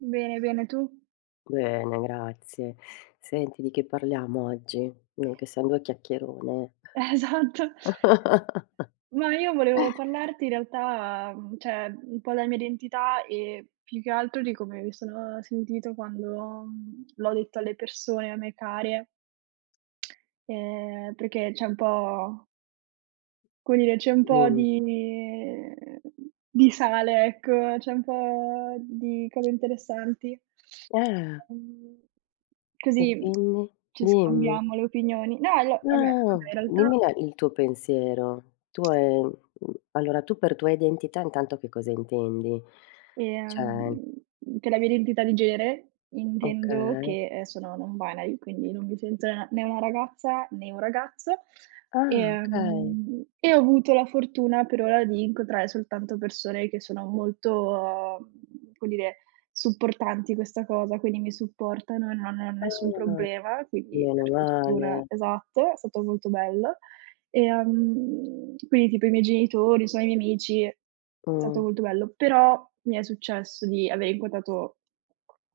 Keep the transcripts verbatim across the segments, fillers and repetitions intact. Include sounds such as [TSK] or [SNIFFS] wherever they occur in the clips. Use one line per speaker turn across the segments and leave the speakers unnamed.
Bene, bene, tu?
Bene, grazie. Senti, di che parliamo oggi? Noi che siamo due chiacchierone.
Esatto.
[CHUCKLES]
Ma io volevo parlarti in realtà, uhm, ceh, un po' della mia identità e più che altro di come mi sono sentito quando, mhmm, l'ho detto alle persone a me care [TSK] ehm, perché c'è un po come dire, c'è un po'
Dimmi.
di, uhm, di sale, ecco, c'è un po' di cose interessanti.
Eh.
Mhmm,
E
così
quindi?
ci
Dimmi.
scambiamo le opinioni. No io vabbè vabbè
Ah!
in realtà
Dimmi la il tuo pensiero. Tu, ehm, mhmm, allora tu per tua identità intanto che cosa intendi?
Ehm,
ceh
per la mia identità di genere intendo
Okay.
che, ehm, sono non-binary, quindi non mi sento n né una ragazza né un ragazzo.
Ah, okay.
Ehm, e ho avuto la fortuna per ora di incontrare soltanto persone che sono molto, mhmm, come dire, supportanti in questa cosa, quindi mi supportano e non hanno nessun
Ah,
problema. Quindi,
meno
per fortuna
male.
esatto, è stato molto bello. Ehm, quindi tipo i miei genitori, so i miei amici è stato
Mh.
molto bello. Però mi è successo di aver incontrato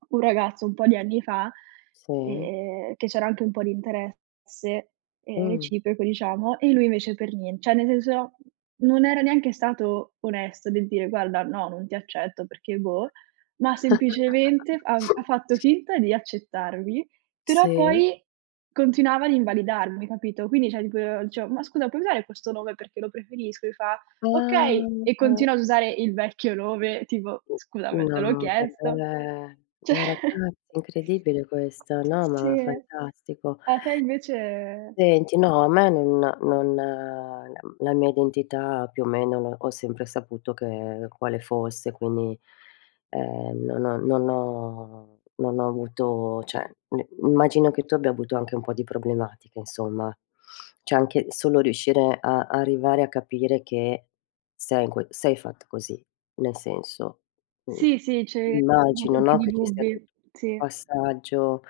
un ragazzo un po' di anni fa,
Sì.
ehm, che c'era anche un po' di interesse, ehm,
Mh.
reciproco, diciamo, e lui invece per nien ceh, nel senso, non era neanche stato onesto del dire: "Guarda, no, non ti accetto perché", boh, ma semplicemente f ha ha fatto
[CHUCKLES]
finta di accettarmi, però
Sì.
poi continuava ad invalidarmi, capito? Quindi, ceh tipo dicevo: "Ma scusa, puoi usare questo nome perché lo preferisco?" Mi fa:
Ah,
"Okay". E
[UNINTELLIGIBLE]
continua ad usare il vecchio nome, tipo: "Scusami, te l'ho
No,
chiesto,
vabbè!
ceh"
Ragazzi,
[CHUCKLES]
è incredibile questo, no,
Sì.
ma fantastico.
A te invece
Senti no, a me non non la m la mia identità più o meno ho sempre saputo che quale fosse, quindi, ehm, non ho non ho non ho avuto ceh n immagino che tu abbia avuto anche un po' di problematiche insomma. [SNIFFS] ceh anche solo riuscire a arrivare a capire che sei in quel sei fatta così, nel senso. Uhm,
Sì, sì, c'avevi comunque
immagino,
un po'
no,
di
che ci sia tutto
dubbi.
un
Sì.
passaggio,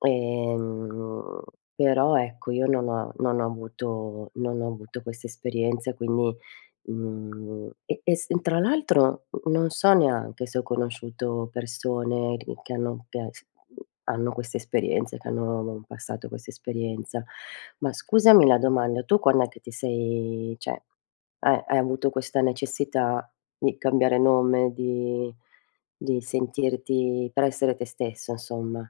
ehm, però ecco io non ho non ho avuto non ho avuto questa esperienza quindi, mhmm, e e s tra l'altro n non so neanche se ho conosciuto persone che che hanno che s hanno questa esperienza, che hanno passato questa esperienza. Ma scusami la domanda, tu quand'è che ti sei ceh hai hai avuto questa necessità di cambiare nome, di di sentirti per essere te stesso insomma?